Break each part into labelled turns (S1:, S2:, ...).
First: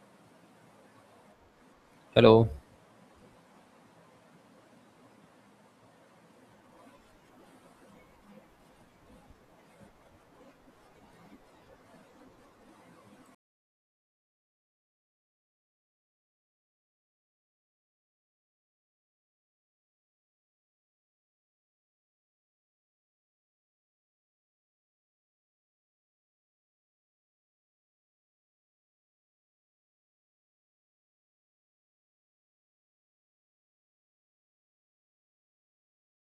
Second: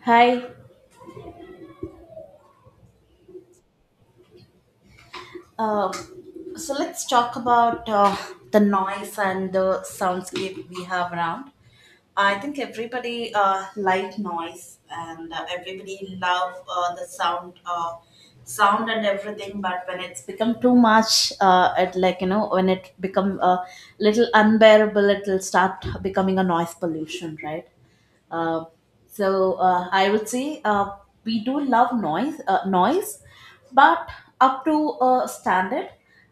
S1: Hi.
S2: Hello.
S1: Um, so let's talk about the noise and the soundscape we have around. I think everybody like noise and everybody love the sound, sound and everything. But when it's become too much, it like when it become a little unbearable, it'll start becoming a noise pollution, right? Uh, I would say we do love noise, noise, but up to a standard,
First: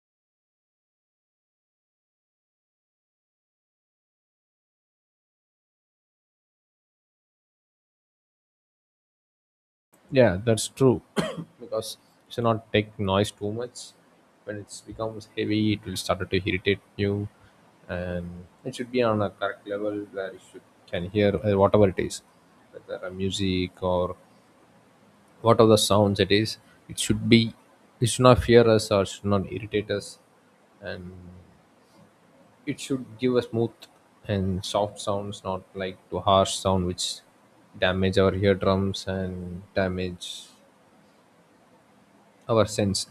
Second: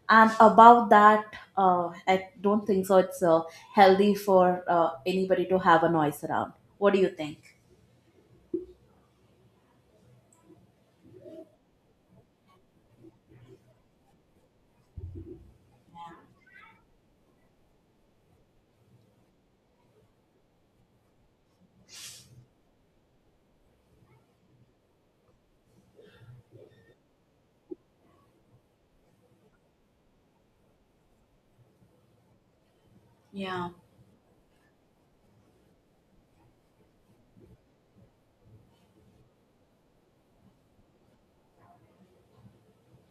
S1: and above that, I don't think so. It's healthy for anybody to have a noise around. What do you think?
S2: Yeah, that's true. Because you should not take noise too much. When it becomes heavy, it will start to irritate you, and it should be on a correct level where you should, can hear whatever it is, whether a music or whatever the sounds it is. It should be. It should not fear us or should not irritate us. It should give a
S1: Yeah,
S2: smooth and soft sounds, not like to harsh sound which damage our eardrums and damage our sense.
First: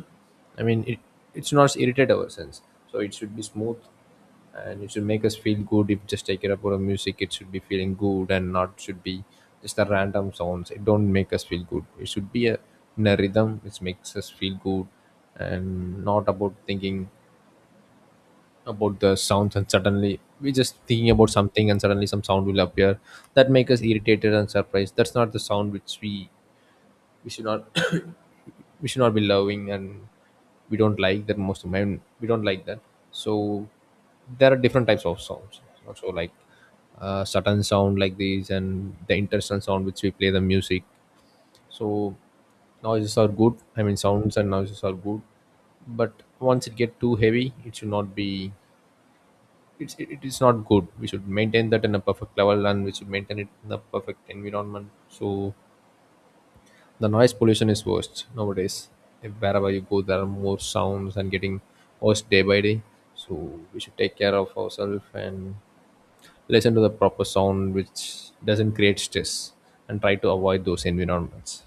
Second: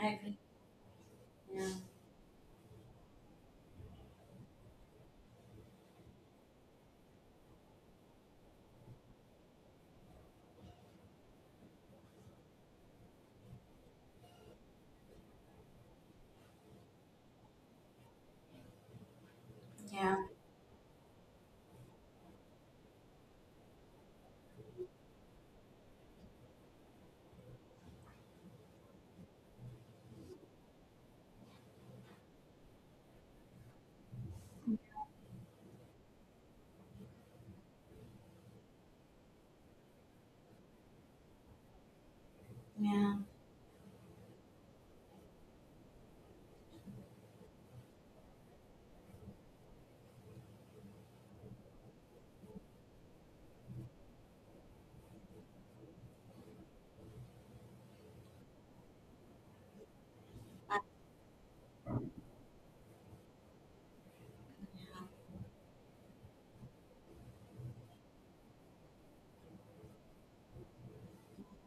S1: I agree.
S2: I mean, it should
S1: Yeah,
S2: not irritate our sense. So it should be smooth, and it should make us feel good. If just take it up or a music, it should be feeling good and not should be just a random sounds. It don't make us feel good. It should be a, in a rhythm which makes us feel good and not about thinking about the sounds, and
S1: yeah,
S2: suddenly we just thinking about something and suddenly some sound will appear that make us irritated and surprised. That's not the sound which we should not, we should not be loving, and we don't like that. Most of men we don't like that. So there are different types of sounds also, like certain sound like these and the interesting sound which we play the music. So
S1: yeah.
S2: noises are good. I mean, sounds and noises are good, but once it get too heavy, it should not be. It is not good. We should maintain that in a perfect level, and we should maintain it in the perfect environment. So the noise pollution is worst nowadays. If wherever you go, there are more sounds and getting worse day by day. So we should take care of ourselves and listen to the proper sound, which doesn't create stress, and try to avoid those environments.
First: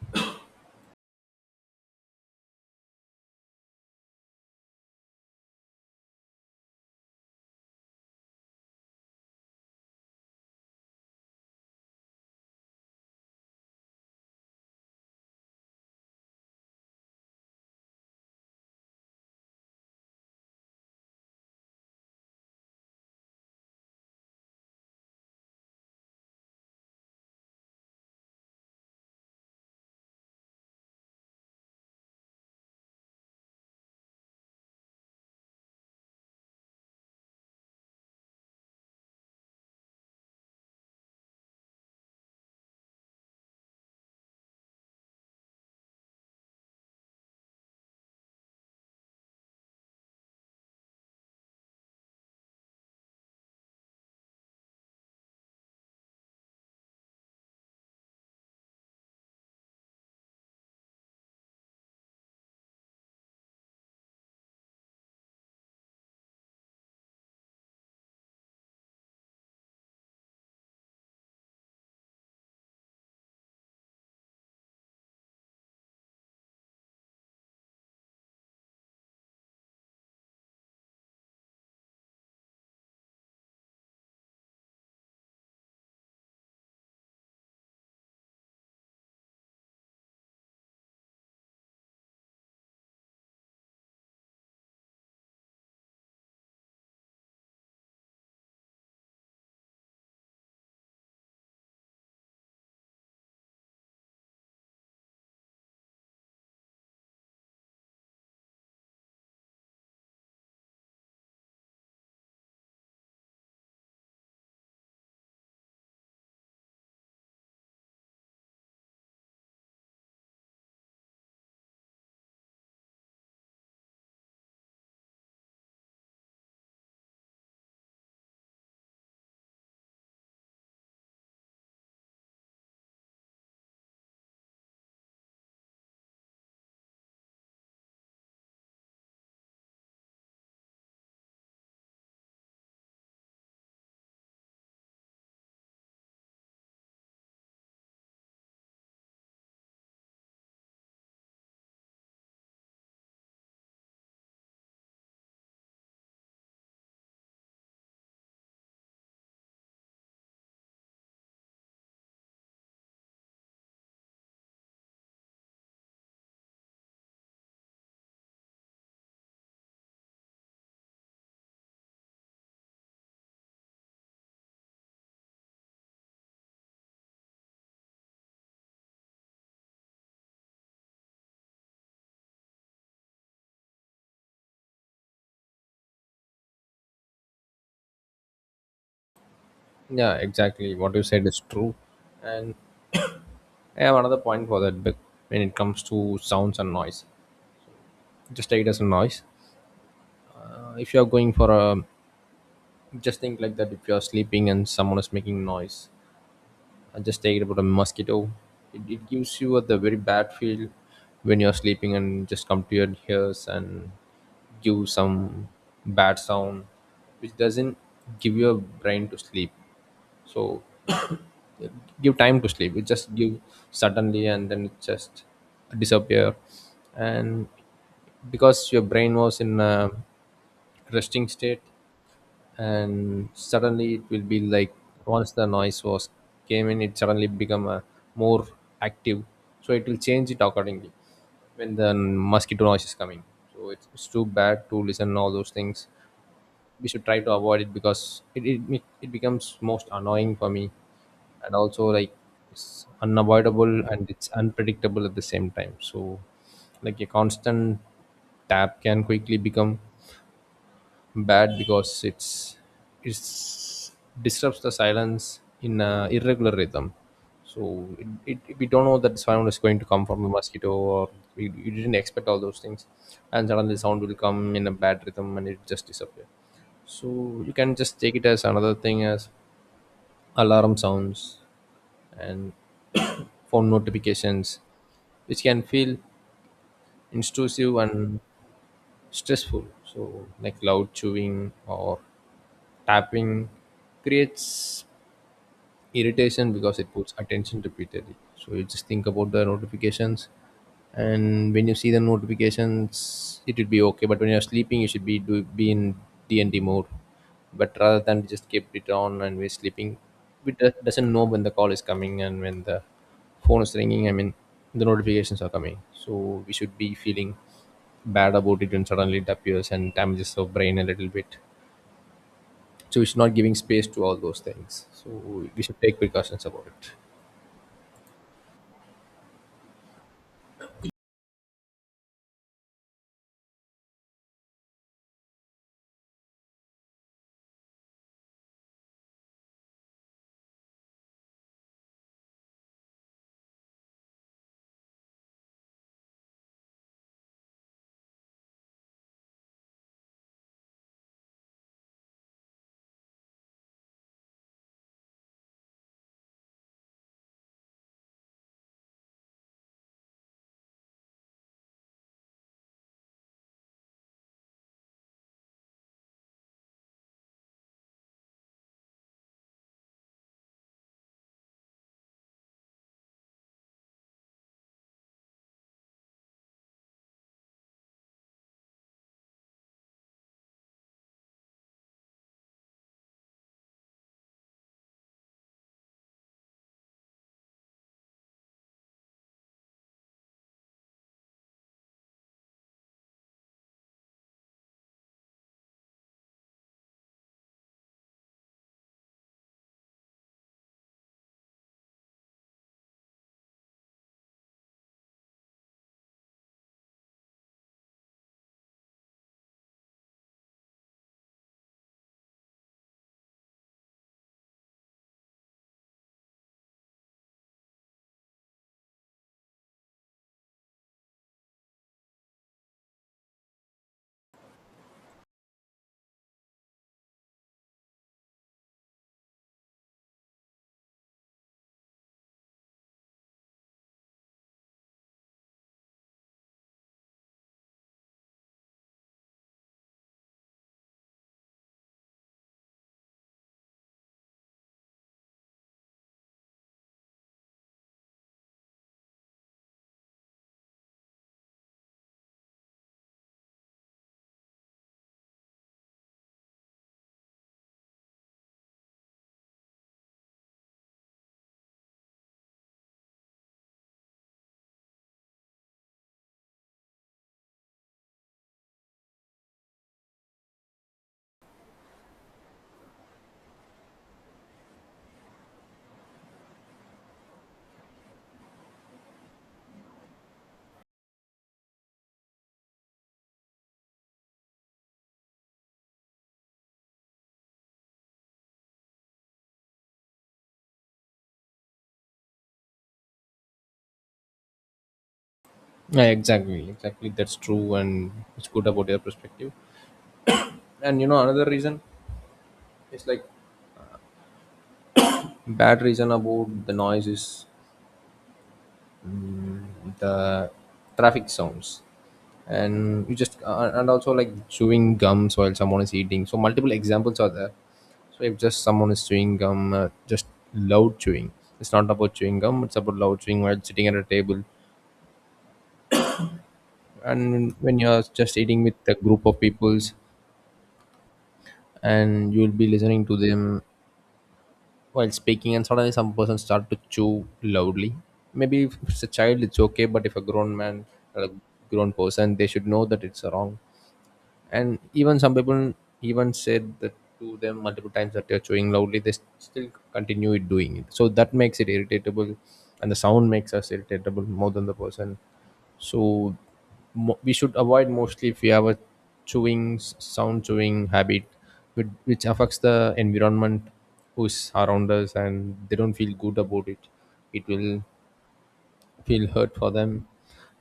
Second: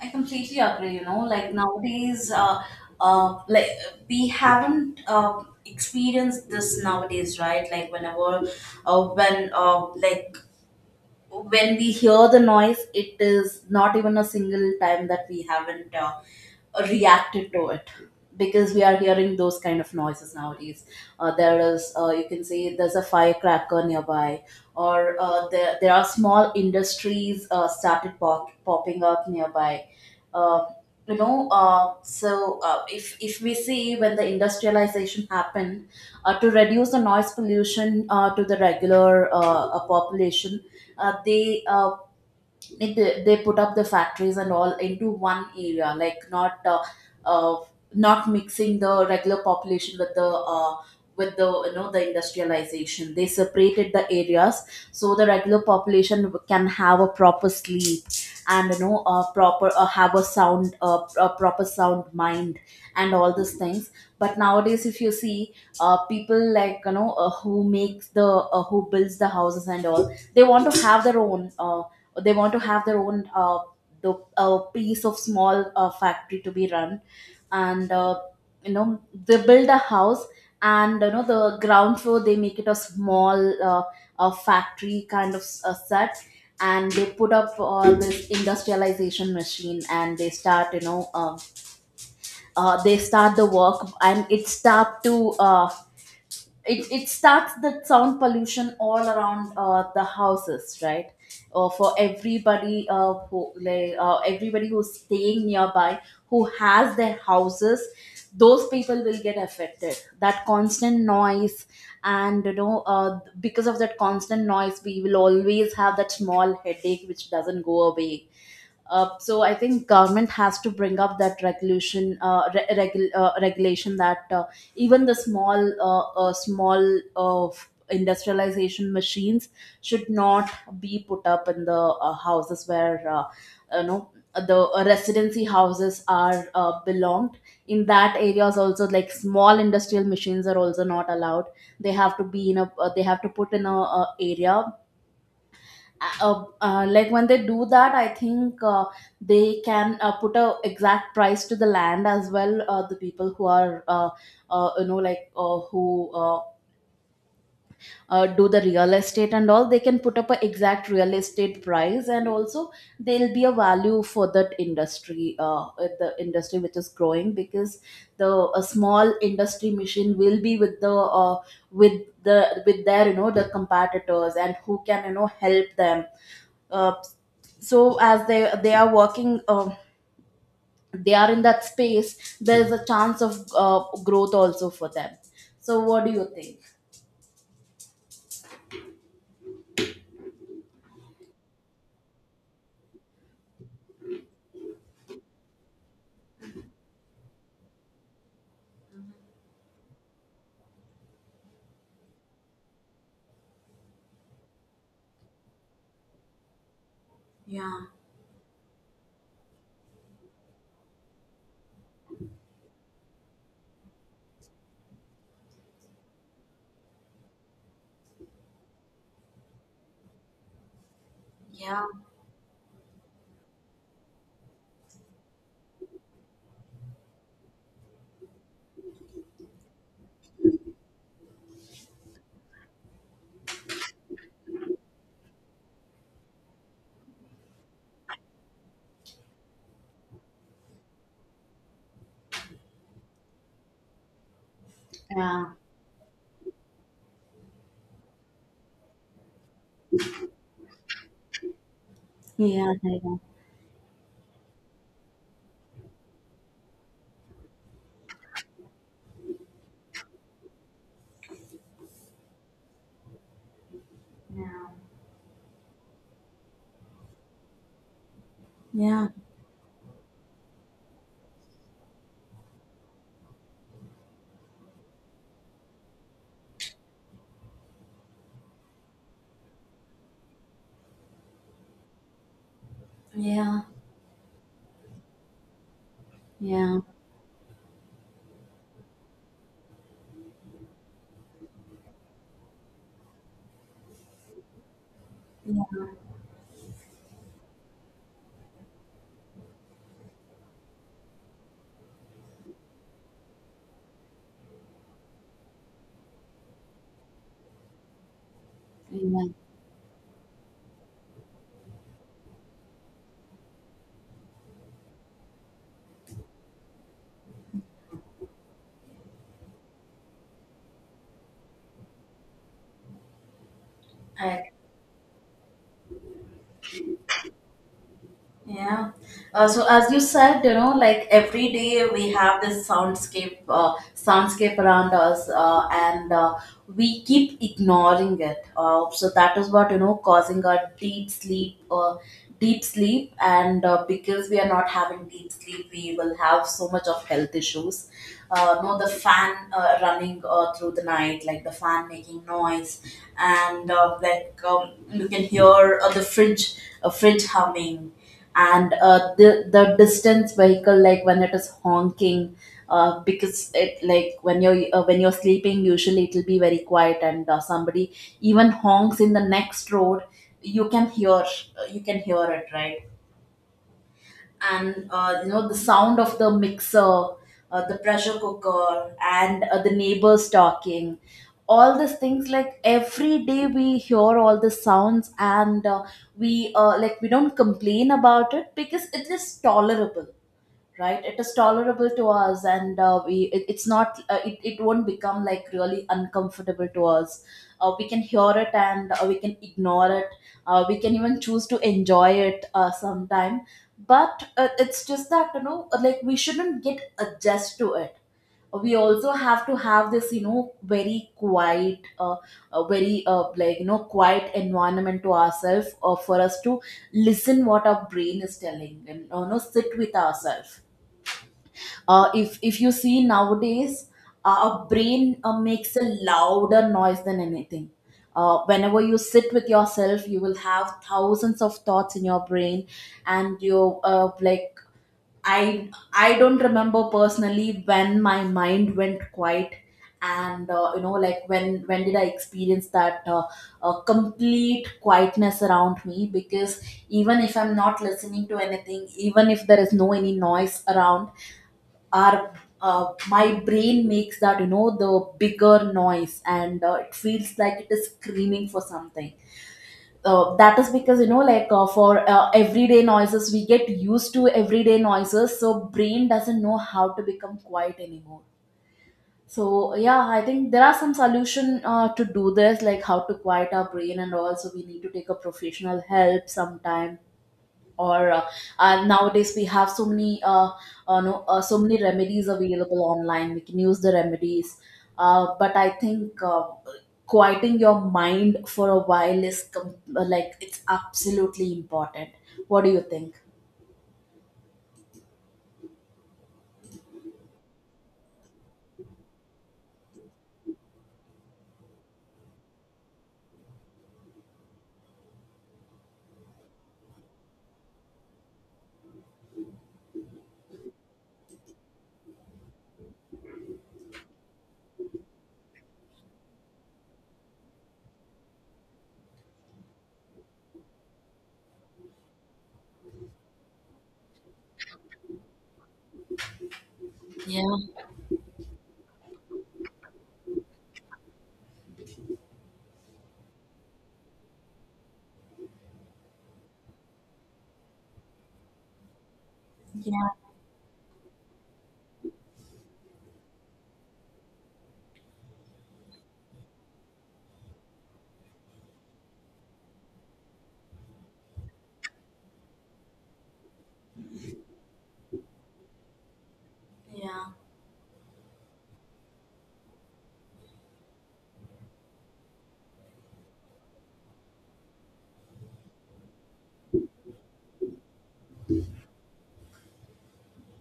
S1: I completely agree. Like nowadays, like we haven't experienced this nowadays, right? Like whenever, like when we hear the noise, it is not even a single time that we haven't reacted to it because we are hearing those kind of noises nowadays. There is, you can say, there's a firecracker nearby, or there are small industries started popping up nearby. Uh, if we see when the industrialization happened, to reduce the noise pollution to the regular population, they like they put up the factories and all into one area like uh, not mixing the regular population with the the industrialization, they separated the areas, so the regular population can have a proper sleep, and a proper have a sound a proper sound mind and all these things. But nowadays if you see, people like who makes the who builds the houses and all, they want to have their own they want to have their own the piece of small factory to be run, and you know they build a house, and the ground floor they make it a small factory kind of set, and they put up all this industrialization machine and they start they start the work and it start to it starts the sound pollution all around the houses, right? For everybody everybody who's staying nearby, who has their houses, those people will get affected that constant noise, and because of that constant noise we will always have that small headache which doesn't go away. So I think government has to bring up that regulation, regulation that even the small, small industrialization machines should not be put up in the houses where the residency houses are belonged. In that areas also, like small industrial machines are also not allowed. They have to be in a, they have to put in a, area. Like when they do that, I think they can put a exact price to the land as well. The people who are like who uh do the real estate and all, they can put up a exact real estate price, and also there'll be a value for that industry, the industry which is growing, because the a small industry machine will be with the uh, with the with their the competitors and who can help them. uh, so as they are working, they are in that space, there is a chance of growth also for them. So what do you think?
S2: Yeah, exactly. What you said is true. And I have another point for that. But when it comes to sounds and noise, just take it as a noise. If you are going for a, just think like that. If you are sleeping and someone is making noise, I just take it about a mosquito. It gives you a, the very bad feel when you're sleeping and just come to your ears and give some bad sound, which doesn't give your brain to sleep. So give time to sleep. It just give suddenly and then it just disappear. And because your brain was in a resting state, and suddenly it will be like once the noise was came in, it suddenly become a more active. So it will change it accordingly when the mosquito noise is coming. So it's too bad to listen all
S1: Yeah,
S2: those things. We should try to avoid it because it it becomes most annoying for me, and also like
S1: yeah,
S2: it's
S1: yeah.
S2: unavoidable and it's unpredictable at the same time. So like a constant tap can quickly become bad because it's disrupts the silence in a irregular rhythm. So we don't know
S1: Yeah,
S2: that sound is going to come from a mosquito, or we didn't expect all those things, and suddenly sound will come in a bad rhythm, and it just disappear. So you can just take it as another thing as alarm sounds and
S1: yeah,
S2: phone notifications, which can feel
S1: yeah,
S2: intrusive and stressful. So, like loud chewing or tapping creates irritation because it puts attention repeatedly. So you just think about the notifications, and when you see the notifications, it will be okay. But when you're sleeping, you should be be in D and D mode. But rather than just keep it on
S1: yeah.
S2: and we're sleeping, it doesn't know when the call is coming and when the phone is ringing. I mean, the notifications are coming, so we should be feeling bad about it when suddenly it appears and damages our brain a little bit. So it's not giving space to all those
S1: I
S2: things, so we should take precautions about it.
S1: Yeah. So as you said, like every day we have this soundscape, soundscape around us, and we keep ignoring it. So that is what causing our deep sleep, and because we are not having deep sleep, we will have so much of health issues. No, the fan running through the night, like the fan making noise, and you can hear the fridge, fridge humming, and the distance vehicle, like when it is honking, because it like when you're sleeping, usually it'll be very quiet, and somebody even honks in the next road, you can hear it, right? And the sound of the mixer, the pressure cooker, and the neighbors talking. All these things, like every day we hear all the sounds, and we like we don't complain about it because it is tolerable, right? It is tolerable to us, and we it, it's not it won't become like really uncomfortable to us. We can hear it, and we can ignore it. We can even choose to enjoy it sometime. But it's just that like we shouldn't get adjust to it. We also have to have this very quiet very like quiet environment to ourselves, for us to listen what our brain is telling, and sit with ourselves. If you see nowadays, our brain makes a louder noise than anything. Whenever you sit with yourself, you will have thousands of thoughts in your brain, and you like i I don't remember personally when my mind went quiet, and like when did I experience that complete quietness around me, because even if I'm not listening to anything, even if there is no any noise around, our my brain makes that the bigger noise, and it feels like it is screaming for something. That is because like for everyday noises, we get used to everyday noises, so brain doesn't know how to become quiet anymore. So yeah, I think there are some solution to do this, like how to quiet our brain, and also we need to take a professional help sometime, or nowadays we have so many no, so many remedies available online. We can use the remedies, but I think quieting your mind for a while is like it's absolutely important. What do you think?
S2: Yeah, exactly, exactly, that's true. And it's good about your perspective. And you know, another reason is like bad reason about the noise is mm, the traffic sounds. And you just and also like chewing gums while someone is eating. So multiple examples are there. So if just someone is chewing gum, just loud chewing. It's not about chewing gum. It's about loud chewing while sitting at a table, and when you're just eating with a group of peoples and you'll be listening to them while speaking, and suddenly some person start to chew loudly. Maybe if it's a child it's okay, but if a grown man or a grown person, they should know that it's wrong. And even some people even said that to them multiple times that they're chewing loudly, they still continue it doing it. So that makes it irritable, and the sound makes us irritable more than the person. So we should avoid mostly if we have a sound chewing habit which affects the environment who's around us, and they don't feel good about it. It will feel hurt for them,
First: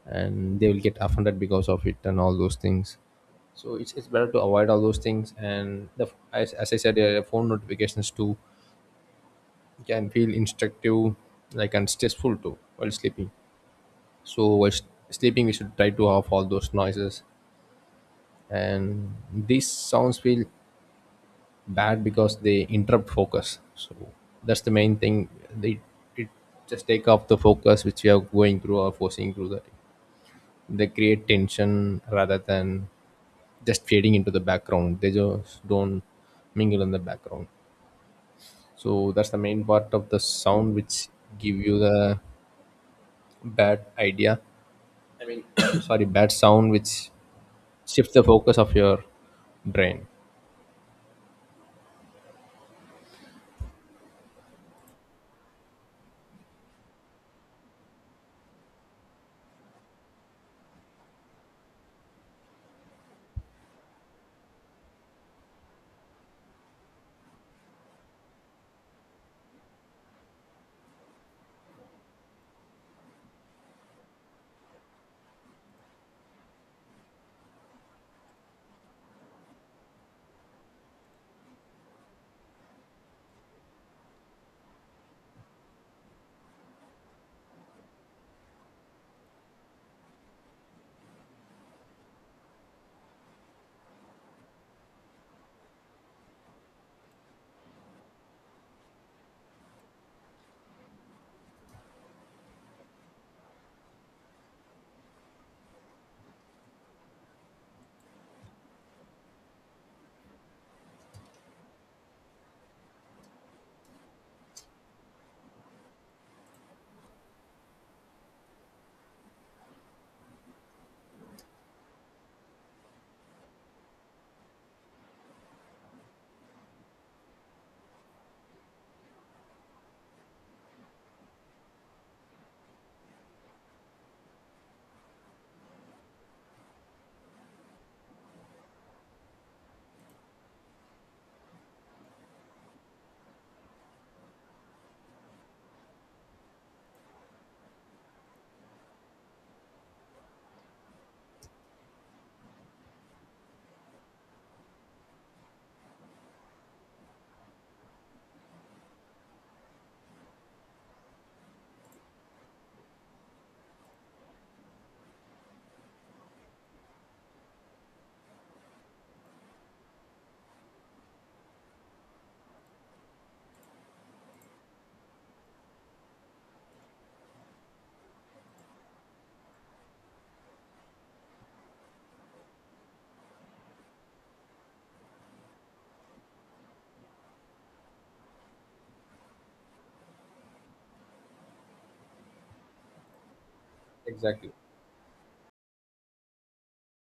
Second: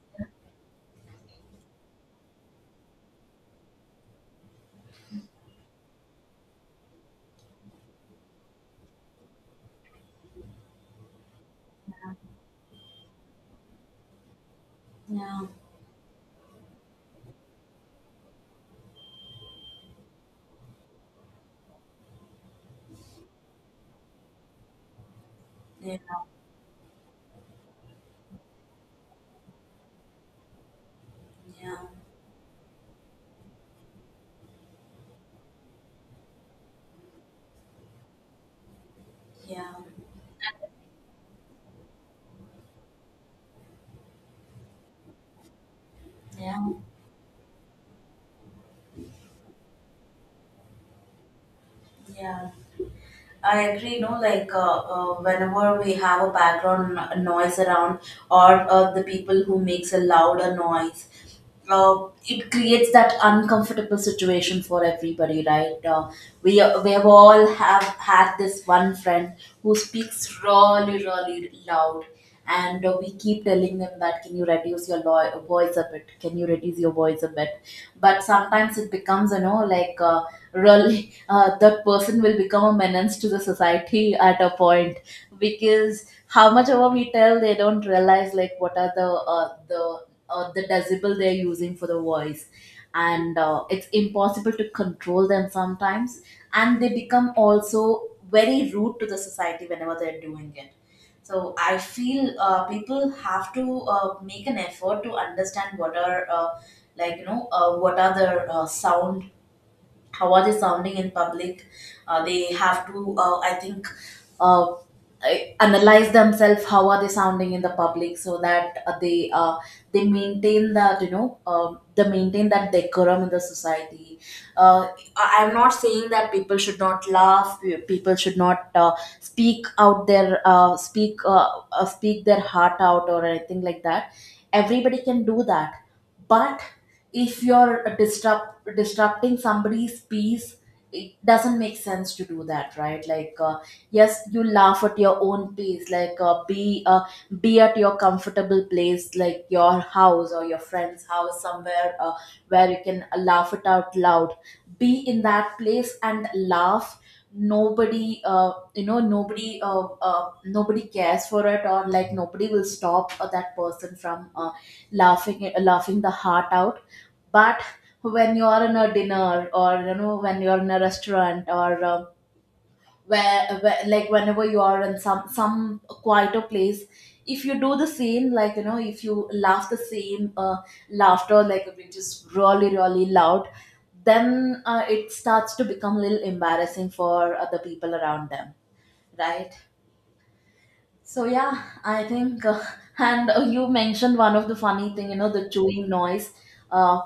S2: and they will get offended because of it and all those things. So it's better to avoid all those things. And the as I said earlier, phone notifications too can feel instructive like and stressful too while sleeping. So sleeping we should try to off all those noises. And these sounds feel bad because they interrupt focus. So that's the main thing. They it just take off the focus which we are going through or forcing through that. They create tension rather than just fading into the background. They just don't mingle in the background. So that's the main part of the sound which give you the bad idea. I mean, sorry, bad sound which shifts the focus of your brain.
S1: I agree, no, like whenever we have a background noise around, or the people who makes a louder noise, it creates that uncomfortable situation for everybody, right? We we have all have had this one friend who speaks really really loud, and we keep telling them that can you reduce your voice a bit? Can you reduce your voice a bit? But sometimes it becomes like really that person will become a menace to the society at a point, because how much ever we tell, they don't realize like what are the the decibel they're using for the voice, and it's impossible to control them sometimes, and they become also very rude to the society whenever they're doing it. So I feel people have to make an effort to understand what are what are the sound, how are they sounding in public. They have to I think uh, analyze themselves how are they sounding in the public, so that they maintain that they maintain that decorum in the society. uh, I'm not saying that people should not laugh, people should not speak out their speak their heart out or anything like that. Everybody can do that. But if you're disrupting somebody's peace, it doesn't make sense to do that, right? Like yes, you laugh at your own pace, like be at your comfortable place, like your house or your friend's house somewhere where you can laugh it out loud. Be in that place and laugh. Nobody nobody nobody cares for it, or like nobody will stop that person from laughing the heart out. But when you're in a dinner, or when you're in a restaurant, or where like whenever you are in some quieter place, if you do the same, like if you laugh the same laughter, like which is really really loud, then it starts to become a little embarrassing for other people around them, right? So yeah, I think, and you mentioned one of
S2: Exactly.
S1: the funny thing, the chewing noise. Uh,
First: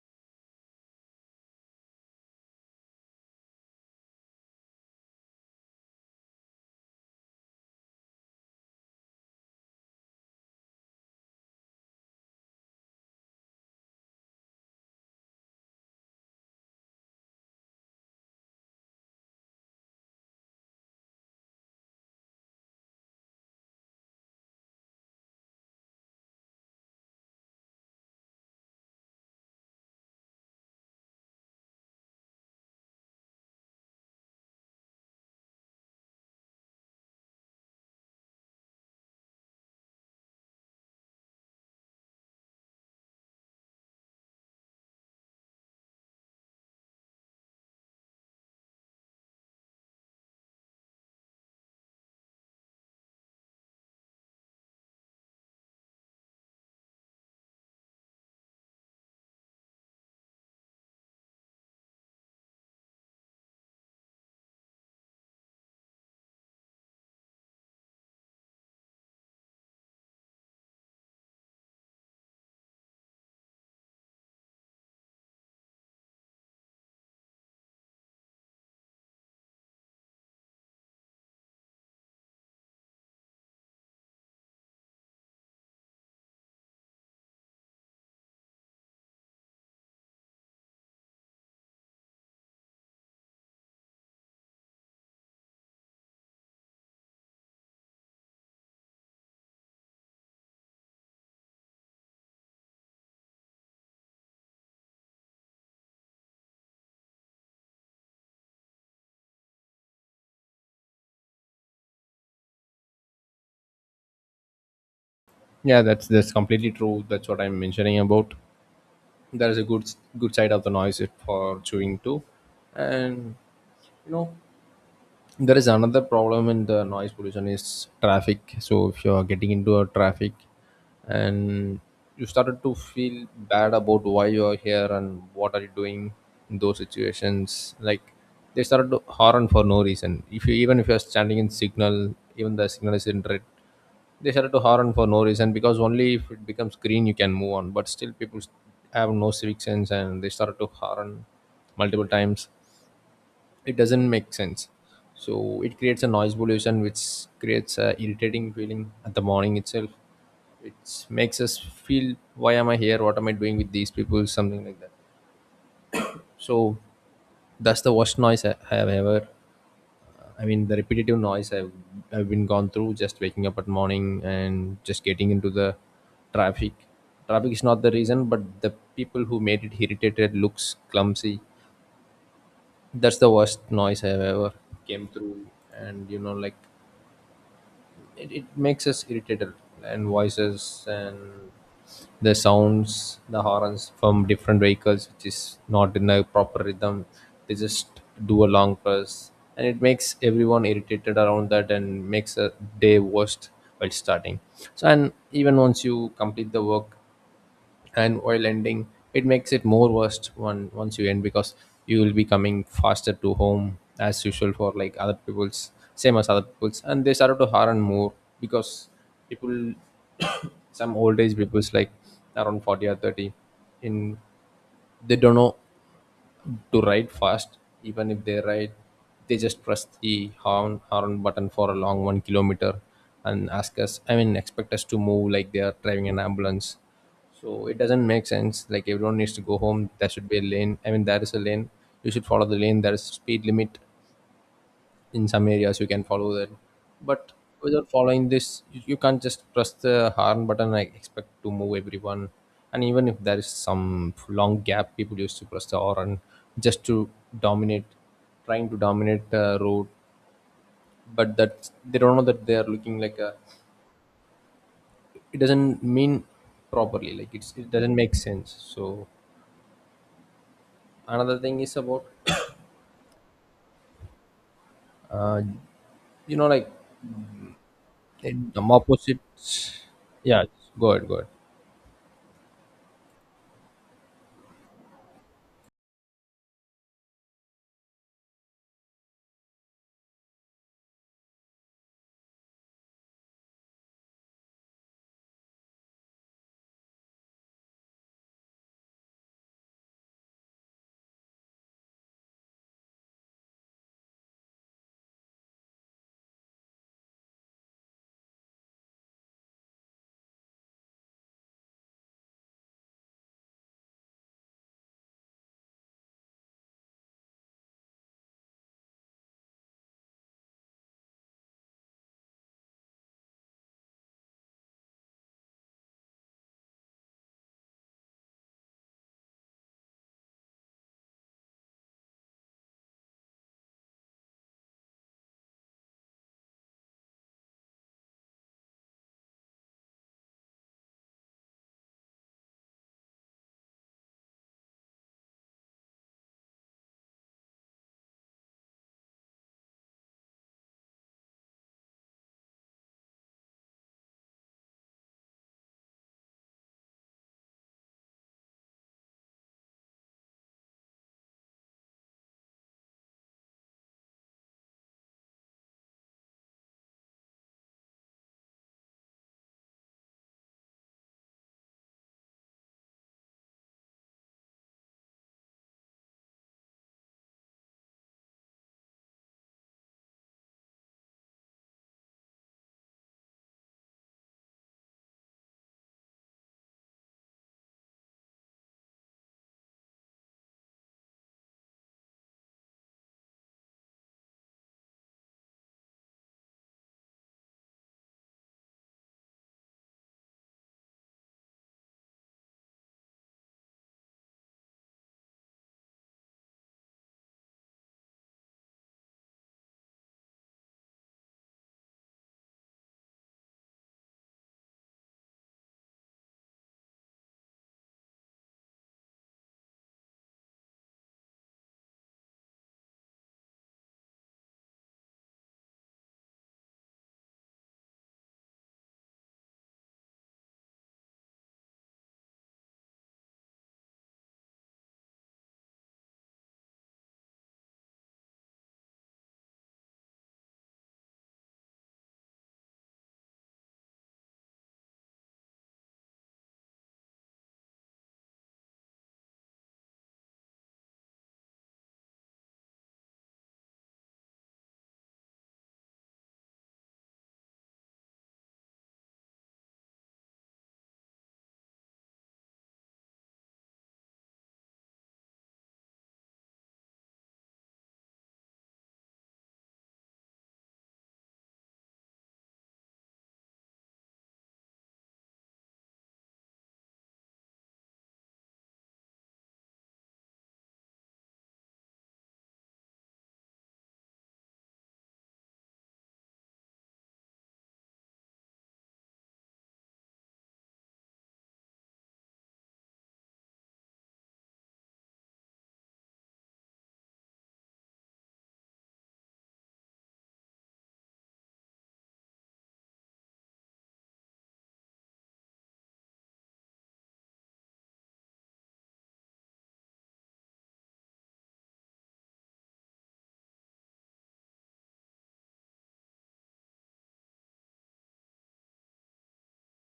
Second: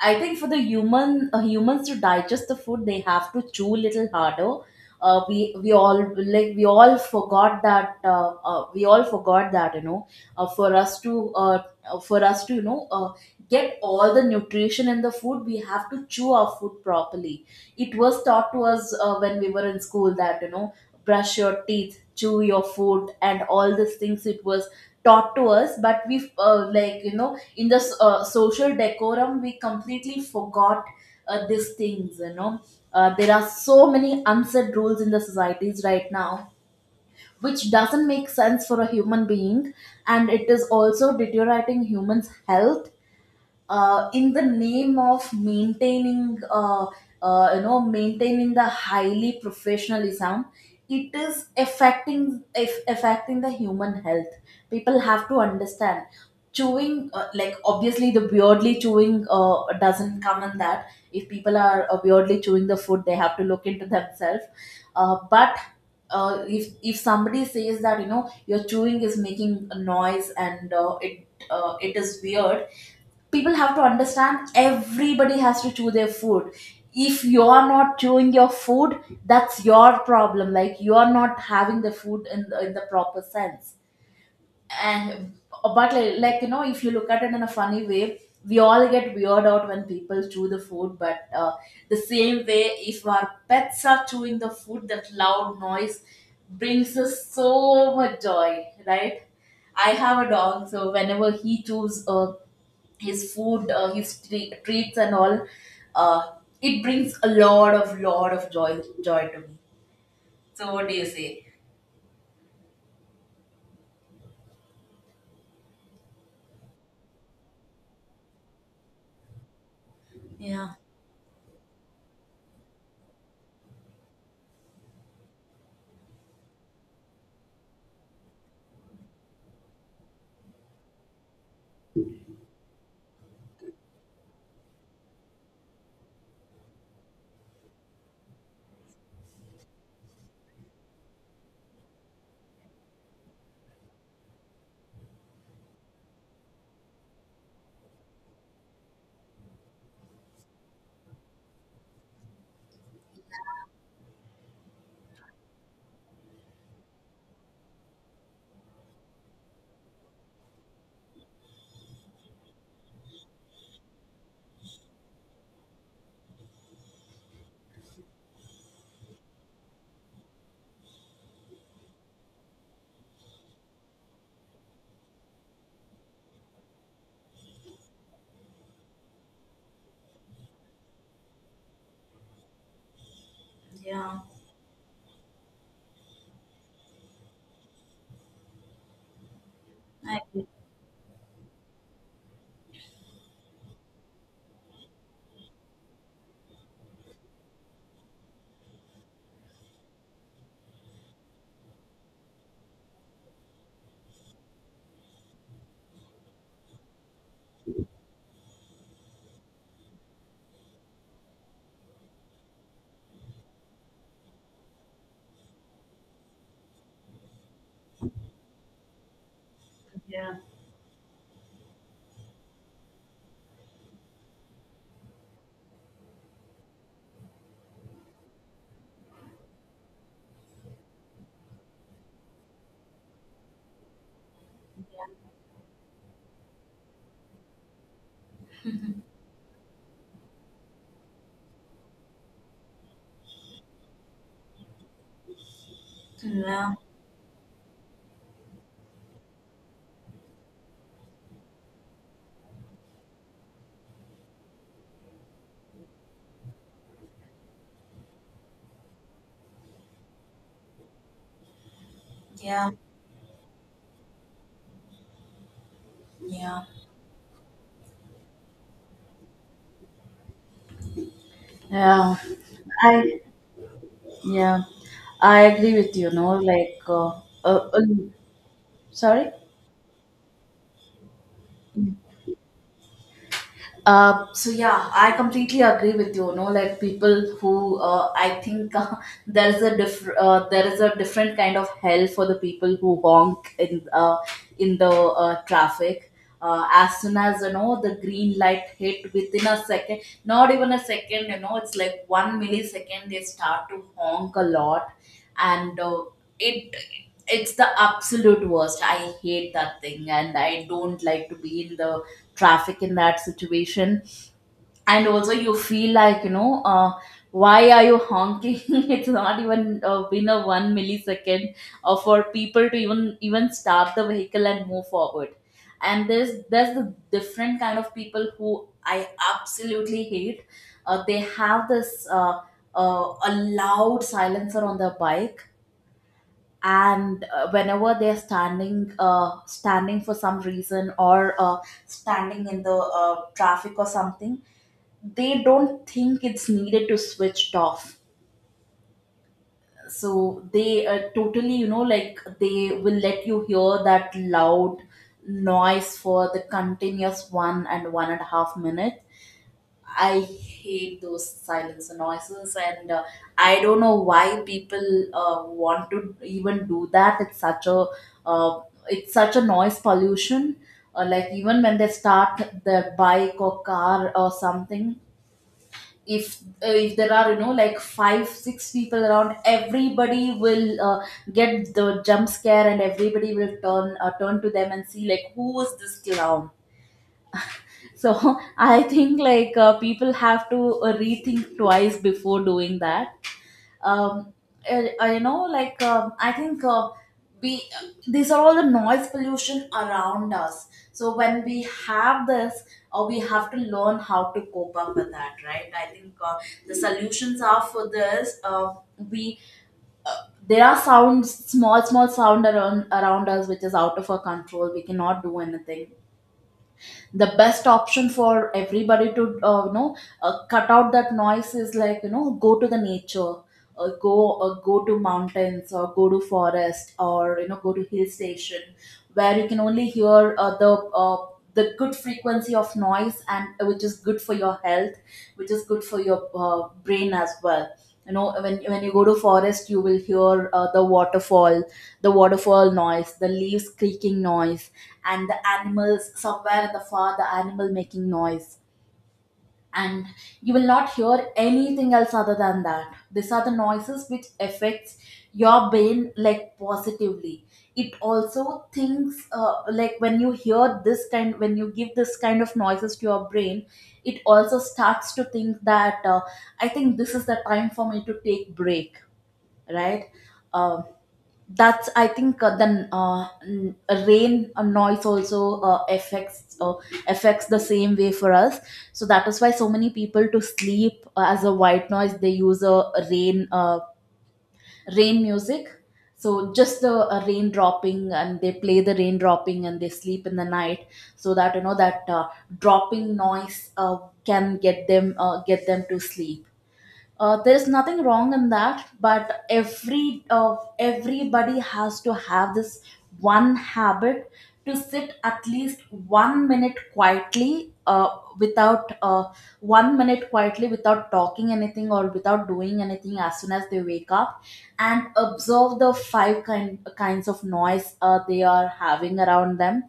S1: I think for the human humans to digest the food, they have to chew little harder. We all we all forgot that, for us to, uh, for us to you know uh, get all the nutrition in the food. We have to chew our food properly. It was taught to us when we were in school that, you know, brush your teeth, chew your food, and all these things. It was taught to us, but we like, you know, in the social decorum, we completely forgot these things, you know. There are so many unsaid rules in the societies right now, which doesn't make sense for a human being, and it is also deteriorating humans health in the name of maintaining, you know, maintaining the highly professionalism. It is affecting, if affecting the human health. People have to understand, chewing like, obviously the weirdly chewing doesn't come in that. If people are weirdly chewing the food, they have to look into themselves. But if somebody says that, you know, your chewing is making a noise and it it is weird, people have to understand everybody has to chew their food. If you're not chewing your food, that's your problem, like, you're not having the food in in the proper sense. And but, like, you know, if you look at it in a funny way, we all get weird out when people chew the food, but the same way, if our pets are chewing the food, that loud noise brings us so much joy, right? I have a dog, so whenever he chews a his food, his treats and all, uh, it brings a lot of joy to me.
S2: Yeah, that's completely true. That's what I'm mentioning about. There is a good good side of
S1: Yeah.
S2: the noise it for chewing too. And you know, there is another problem in the noise pollution is traffic. So if you are getting into a traffic and you started to feel bad about why you are here and what are you doing in those situations, like they started to horn for no reason. If you, even if you are standing in signal, even the signal is in red, they started to horn for no reason because only if it becomes green you can move on. But still people have no civic sense and they started to horn multiple times. It doesn't make sense. So it creates a noise pollution which creates a irritating feeling at the morning itself. It makes us feel why am I here, what am I doing with these people, something like that. So that's the worst noise I have ever, I mean the repetitive noise I've been gone through just waking up at morning and just getting into the traffic. Traffic is not the reason, but the people who made it irritated looks clumsy. That's the worst noise I've ever came through, and you know, like it makes us irritated. And voices and the sounds, the horns from different vehicles, which is not in a proper rhythm. They just do a long press, and it makes everyone irritated around that and makes a day worst while starting. So, and even once you complete the work and while ending, it makes it more worst one once you end. Because you will be coming faster to home as usual for like other people's same as other people's, and they started to harm more. Because people, some old age people's like around 40 or 30 in, they don't know to ride fast. Even if they ride, they just press the horn button for a long 1 kilometer, and ask us. I mean, expect us to move like they are driving an ambulance. So it doesn't make sense. Like everyone needs to go home. There should be a lane. I mean, there is a lane. You should follow the lane. There is speed limit in some areas, you can follow that. But without following this, you can't just press the horn button and expect to move everyone. And even if there is some long gap, people used to press the horn just to dominate, trying to dominate the road. But that they don't know that they are looking like a, it doesn't mean
S1: Yeah.
S2: properly, like it's, it doesn't make sense. So another thing is about,
S1: Yeah. I yeah. I agree with you,
S2: you
S1: no?
S2: know, like
S1: Like uh, uh,
S2: in the opposite.
S1: sorry?
S2: Yeah, go ahead, go ahead.
S1: So yeah, I completely agree with you. No, like, people who I think there is a there is a different kind of hell for the people who honk in the traffic. As soon as you know the green light hit within a second, not even a second, you know, it's like one millisecond, they start to honk a lot, and it it's the absolute worst. I hate that thing, and I don't like to be in the traffic in that situation. And also you feel like, you know, why are you honking? It's not even been a one millisecond for people to even start the vehicle and move forward. And there's the different kind of people who I absolutely hate. They have this a loud silencer on their bike. And whenever they're standing standing for some reason, or standing in the traffic or something, they don't think it's needed to switch it off. So they totally, you know, like, they will let you hear that loud noise for the continuous 1 and 1.5 minutes. I hate those silence noises, and I don't know why people want to even do that. Uh, it's such a noise pollution. Like, even when they start their bike or car or something, if there are, you know, like, five six people around, everybody will get the jump scare, and everybody will turn turn to them and see, like, who is this clown. So I think, like, people have to rethink twice before doing that. Um, you know, like, I think, we, these are all the noise pollution around us. So when we have this, we have to learn how to cope up with that, right? I think the solutions are for this. We There are sounds, small sound around us, which is out of our control. We cannot do anything. The best option for everybody to, you know, cut out that noise is, like, you know, go to the nature. Go to mountains, or go to forest, or, you know, go to hill station, where you can only hear the good frequency of noise, and which is good for your health, which is good for your brain as well. You know, when you go to forest, you will hear the waterfall, the waterfall noise, the leaves creaking noise, and the animals somewhere in the far, the animal making noise. And you will not hear anything else other than that. These are the noises which affects your brain, like, positively. It also thinks, like, when you hear this kind, when you give this kind of noises to your brain, it also starts to think that, I think this is the time for me to take break, right? Um that's, I think, rain noise also affects the same way for us. So that is why so many people to sleep, as a white noise, they use a rain, rain music. So just the rain dropping, and they play the rain dropping, and they sleep in the night. So that, you know, that dropping noise can get them to sleep. There is nothing wrong in that, but everybody has to have this one habit: to sit at least one minute quietly, without one minute quietly, without talking anything or without doing anything as soon as they wake up, and observe the five kinds of noise they are having around them.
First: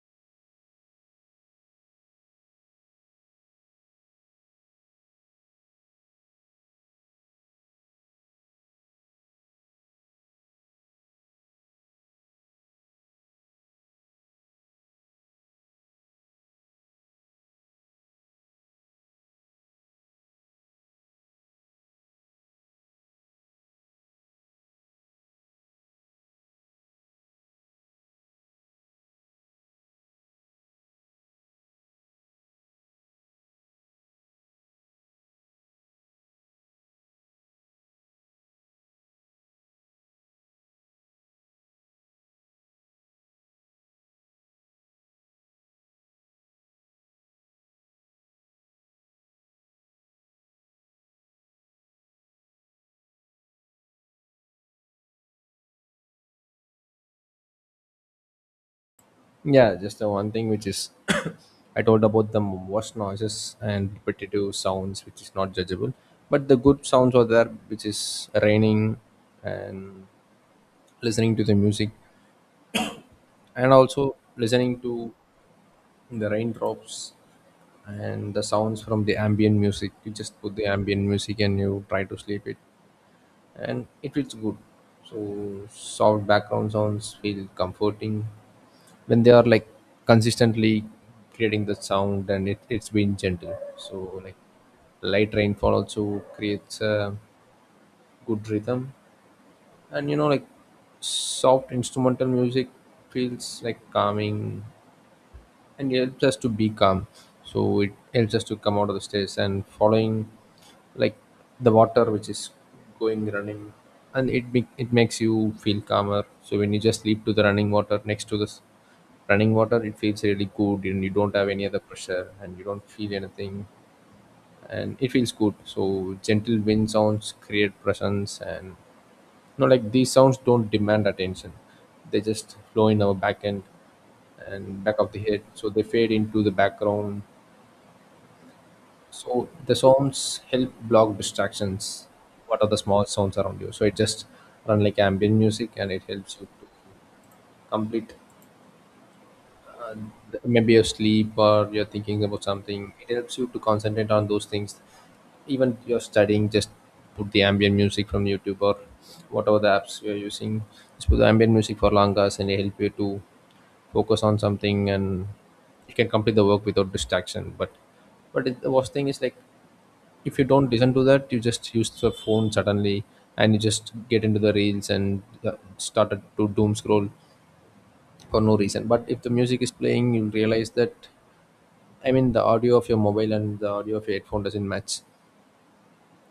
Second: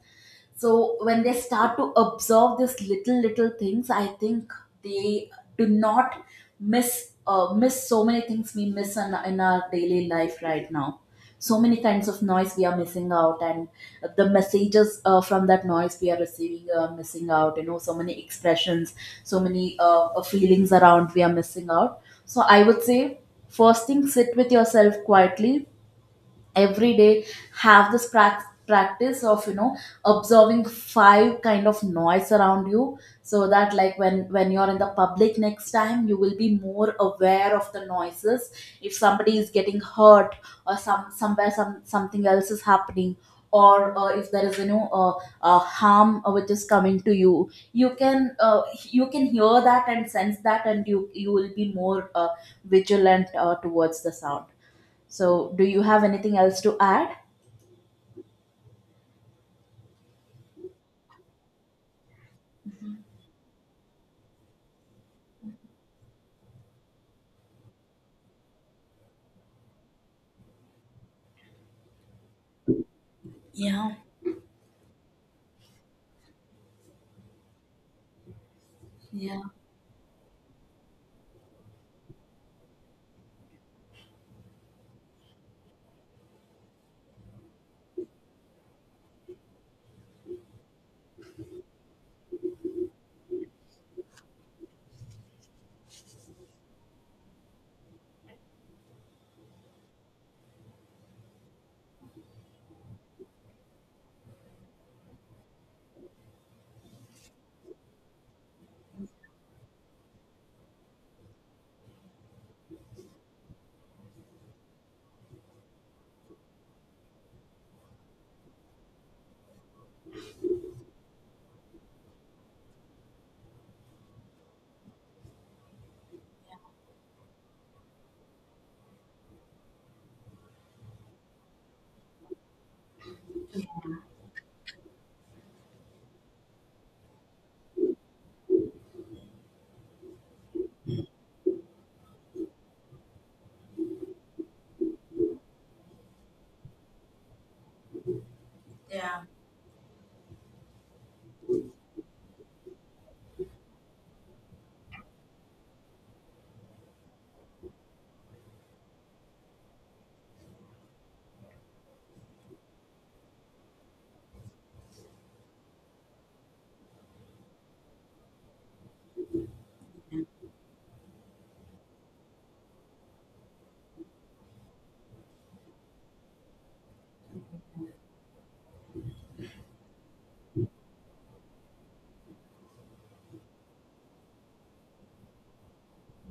S1: So when they start to observe these little things, I think they do not miss miss so many things we miss in our daily life right now. So many kinds of noise we are missing out, and the messages from that noise we are receiving are missing out, you know. So many expressions, so many feelings around we are missing out. So I would say, first thing, sit with yourself quietly every day. Have this practice of, you know, observing five kind of noise around you, so that, like, when you're in the public next time, you will be more aware of the noises. If somebody is getting hurt, or somewhere something else is happening, or if there is, you know, harm which is coming to you, you can hear that and sense that, and you will be more vigilant towards the sound. So, do you have anything else to add?
S2: Yeah, just the one thing which is, I told about the wash noises and repetitive sounds, which is not judgeable. But the good sounds are there, which is raining and listening to the music, and
S1: Yeah.
S2: also listening to the raindrops and the sounds from the
S1: Yeah.
S2: ambient music. You just put the ambient music and you try to sleep it. And it feels good. So soft background sounds feel comforting when they are like consistently creating the sound, and it's been gentle. So like light rainfall also creates a good rhythm, and you know like soft instrumental music feels like calming, and it helps us to be calm, so it helps us to come out of the stress and following like the water which is going running, and it makes you feel calmer. So when you just sleep to the running water, next to this running water, it feels really good and you don't have any other pressure and you don't feel anything and it feels good. So gentle wind sounds create presence and no, like these sounds don't demand attention. They just flow in our back end and back of the head. So they fade into the background. So the sounds help block distractions. What are the small sounds around you? So it just run like ambient music and it helps you to complete maybe your sleep, or you're thinking about something. It helps you to concentrate on those things. Even you're studying, just put the ambient music from YouTube or whatever the apps you're using. Just put the ambient music for long hours and it help you to focus on something, and you can complete the work without distraction. But the worst thing is like if you don't listen to that, you just use the phone suddenly and you just get into the reels and started to doom scroll for no reason. But if the music is playing, you'll realize that, I mean, the audio of your mobile and the audio of your headphone doesn't match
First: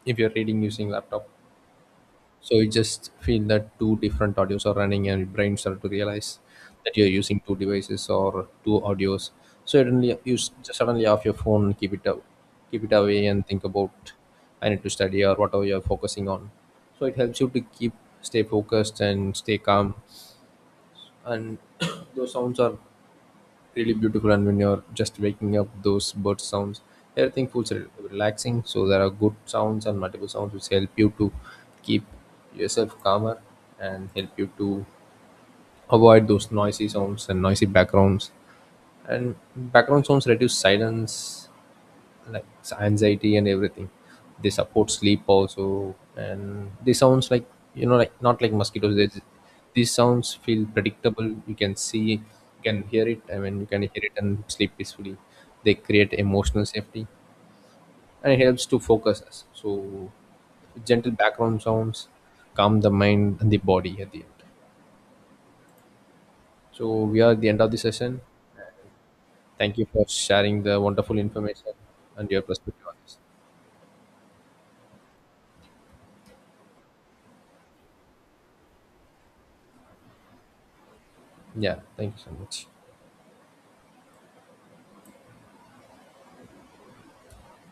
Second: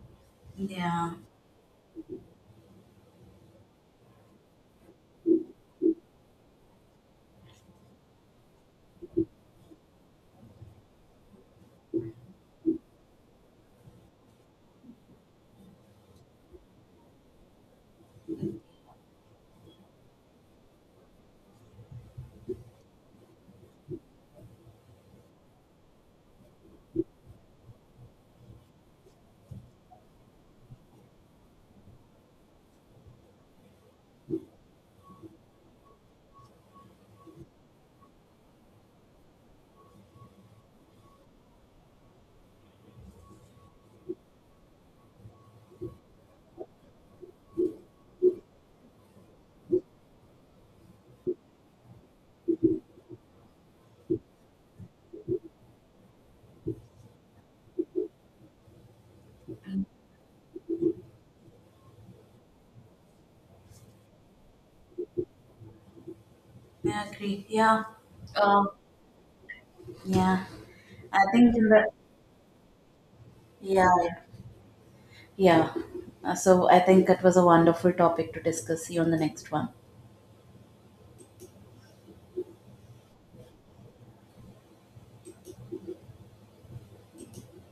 S2: if you're reading using laptop. So you just feel that two different audios are running and your brain started to realize that you're using two devices or two audios. So suddenly you just suddenly off your phone, keep it up, keep it away and think about I need to study or whatever you're focusing on. So it helps you to keep, stay focused and stay calm. And those sounds are really beautiful, and when you're just waking up, those bird sounds, everything feels relaxing. So there are good sounds and multiple sounds which help you to keep yourself calmer and help you to avoid those noisy sounds and noisy backgrounds. And background sounds reduce silence, like anxiety and everything. They support sleep also, and this sounds like, you know, like not like mosquitoes, these sounds feel predictable. You can see, you can hear it, I mean, you can hear it and sleep peacefully. They create emotional safety and it helps to focus us. So gentle background sounds calm the mind and the body at the end. So we are at the end of the session.
S1: Um,
S2: Thank you for
S1: Yeah.
S2: sharing the wonderful
S1: I think in
S2: information
S1: the
S2: and your perspective on this.
S1: yeah. Yeah. So, I think that was a wonderful topic to discuss. See you on the next one.
S2: Yeah, thank you so much.